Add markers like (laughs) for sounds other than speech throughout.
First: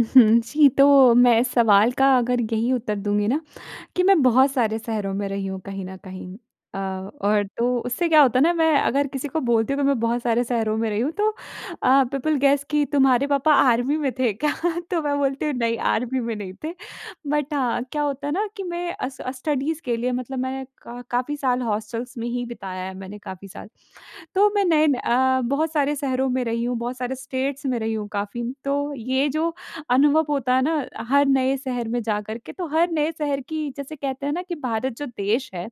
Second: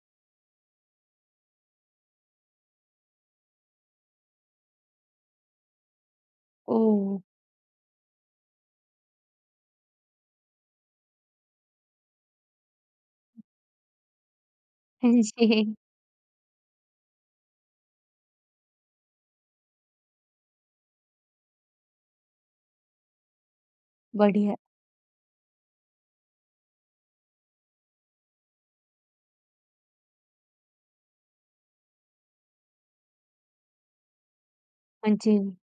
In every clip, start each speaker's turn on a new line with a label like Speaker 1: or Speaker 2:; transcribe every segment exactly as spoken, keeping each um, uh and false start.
Speaker 1: उहुँ। जी, तो मैं सवाल का अगर यही उत्तर दूँगी ना कि मैं बहुत सारे शहरों में रही हूँ कहीं न कहीं अ,
Speaker 2: ओह!
Speaker 1: और तो उससे क्या होता है ना मैं अगर किसी को बोलती हूँ कि मैं बहुत सारे शहरों में रही हूँ तो अ, पीपल गैस कि तुम्हारे पापा आर्मी में थे क्या? तो
Speaker 2: हाँ
Speaker 1: मैं बोलती हूँ,
Speaker 2: जी।
Speaker 1: "नहीं, आर्मी में नहीं थे।" बट हाँ, क्या होता है ना कि मैं अस स्टडीज़ के लिए मतलब मैं का काफ़ी साल हॉस्टलस में ही बिताया है, मैंने काफ़ी साल। तो
Speaker 2: बढ़िया।
Speaker 1: मैं नए न अ, बहुत सारे शहरों में रही हूँ, बहुत सारे स्टेट्स में रही हूँ काफ़ी। तो ये जो अनुभव होता है ना हर नए शहर में जाकर के, तो हर नए शहर की जैसे कहते हैं ना कि भारत जो
Speaker 2: हाँ
Speaker 1: देश
Speaker 2: जी।
Speaker 1: है,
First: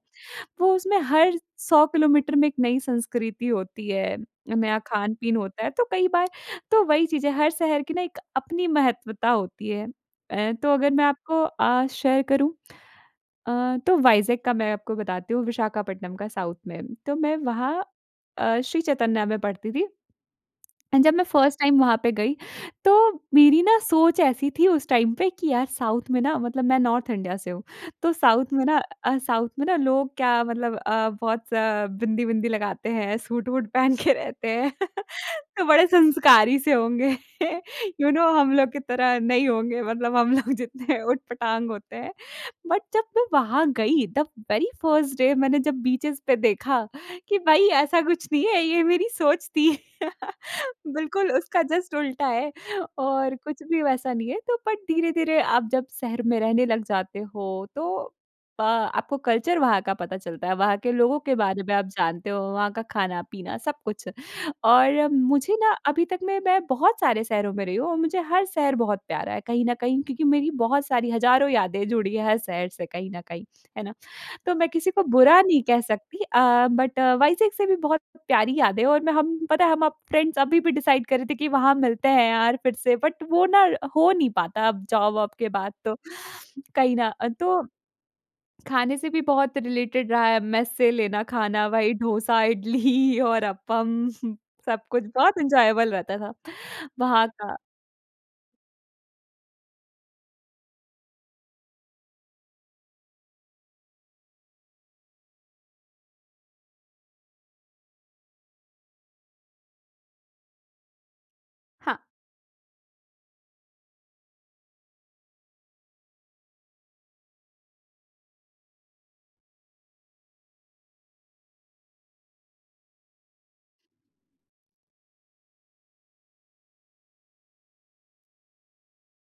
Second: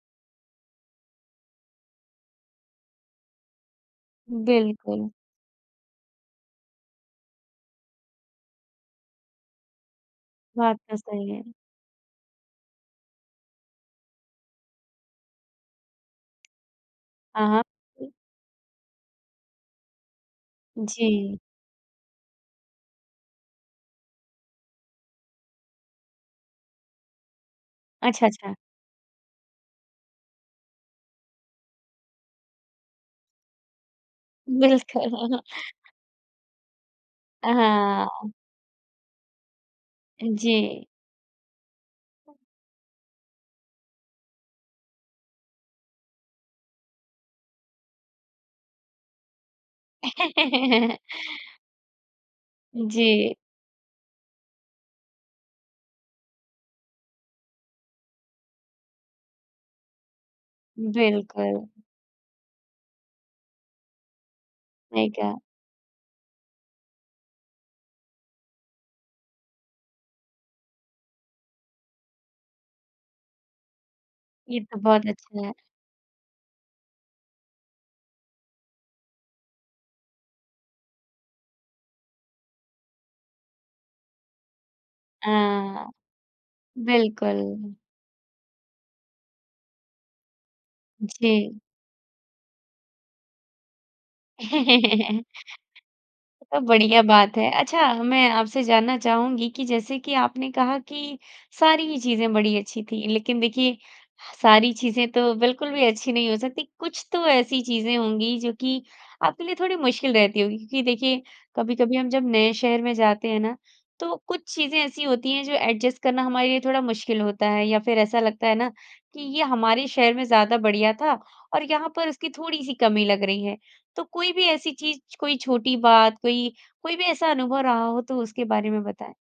Speaker 1: वो उसमें हर सौ किलोमीटर में एक नई संस्कृति होती है, नया
Speaker 2: बिल्कुल।
Speaker 1: खान-पीन होता है। तो कई बार तो वही चीज़ है हर शहर की ना एक अपनी महत्वता होती है। अ, तो
Speaker 2: बात
Speaker 1: अगर
Speaker 2: तो
Speaker 1: मैं
Speaker 2: सही
Speaker 1: आपको
Speaker 2: है।
Speaker 1: अ, शेयर करूँ अ, तो वाइजेक का मैं आपको बताती हूँ विशाखापट्टनम का साउथ में। तो मैं
Speaker 2: हाँ,
Speaker 1: वहाँ
Speaker 2: हाँ।
Speaker 1: अ, श्री चैतन्या में पढ़ती थी। एंड जब मैं
Speaker 2: जी।
Speaker 1: फर्स्ट टाइम वहाँ पे गयी तो मेरी ना सोच ऐसी थी उस टाइम पे कि यार साउथ में ना मतलब मैं नॉर्थ इंडिया से हूँ, तो
Speaker 2: अच्छा,
Speaker 1: साउथ
Speaker 2: अच्छा।
Speaker 1: में ना अ, साउथ में ना लोग क्या मतलब अ, बहुत बिंदी-विंदी लगाते हैं, सूट-वूट पहन के रहते हैं। (laughs)
Speaker 2: बिल्कुल।
Speaker 1: तो बड़े संस्कारी से होंगे।
Speaker 2: अ,
Speaker 1: यू नो
Speaker 2: हाँ।
Speaker 1: हम लोग की तरह नहीं होंगे मतलब हम लोग
Speaker 2: जी।
Speaker 1: जितने उटपटांग होते हैं। बट जब मैं वहाँ गई द वेरी फर्स्ट डे मैंने जब बीचेज़ पे देखा कि भई ऐसा कुछ नहीं है ये मेरी सोच थी। (laughs) बिल्कुल
Speaker 2: (laughs)
Speaker 1: उसका जस्ट उल्टा है
Speaker 2: जी।
Speaker 1: और कुछ भी वैसा नहीं है तो बट धीरे-धीरे आप जब शहर में रहने लग जाते हो तो अ, आपको कल्चर वहाँ का पता चलता है। वहाँ के लोगों के
Speaker 2: बिल्कुल।
Speaker 1: बारे में आप जानते हो, वहाँ का खाना-पीना सब कुछ और
Speaker 2: सही कहा।
Speaker 1: मुझे ना अभी तक मे मैं बहुत सारे शहरों में रही हूँ और मुझे हर शहर बहुत प्यारा है कहीं न कहीं, क्योंकि मेरी बहुत सारी हज़ारों यादें जुड़ी है हर शहर से कहीं न कहीं, है ना? तो
Speaker 2: ये
Speaker 1: मैं
Speaker 2: तो
Speaker 1: किसी को
Speaker 2: बहुत
Speaker 1: बुरा
Speaker 2: अच्छा है।
Speaker 1: नहीं कह सकती अ, बट वाइसेक से भी बहुत प्यारी यादें हैं और मैं हम पता है हम फ्रेंड्स अभी भी डिसाइड कर रहे थे कि वहाँ मिलते हैं यार फिर से, बट वो ना हो नहीं पाता अब जॉब
Speaker 2: अ,
Speaker 1: वोब के बाद तो कहीं ना।
Speaker 2: बिल्कुल।
Speaker 1: तो खाने से भी बहुत रिलेटेड रहा है, मेस से लेना
Speaker 2: जी।
Speaker 1: खाना। वही डोसा, इडली और अपम (chuckles) सब कुछ
Speaker 2: (laughs)
Speaker 1: बहुत एन्जॉयबल रहता था
Speaker 2: तो बढ़िया
Speaker 1: वहाँ
Speaker 2: बात है।
Speaker 1: का।
Speaker 2: अच्छा, मैं आपसे जानना चाहूँगी कि जैसे कि आपने कहा कि सारी चीज़ें बड़ी अच्छी थी। लेकिन देखिये सारी चीज़े तो बिल्कुल भी अच्छी नहीं हो सकती। कुछ तो ऐसी चीज़े होंगी जो कि आपके लिए थोड़ी मुश्किल रहती होगी। क्योंकि देखिये कभी-कभी
Speaker 1: हाँ।
Speaker 2: हम जब नए शहर में जाते हैं ना, तो कुछ चीज़ें ऐसी होती हैं जो एडजस्ट करना हमारे लिए थोड़ा मुश्किल होता है या फिर ऐसा लगता है ना, कि ये हमारे शहर में ज़्यादा बढ़िया था और यहाँ पर उसकी थोड़ी सी कमी लग रही है। तो कोई भी ऐसी चीज़, कोई छोटी बात, कोई कोई भी ऐसा अनुभव रहा हो, तो उसके बारे में बताएँ।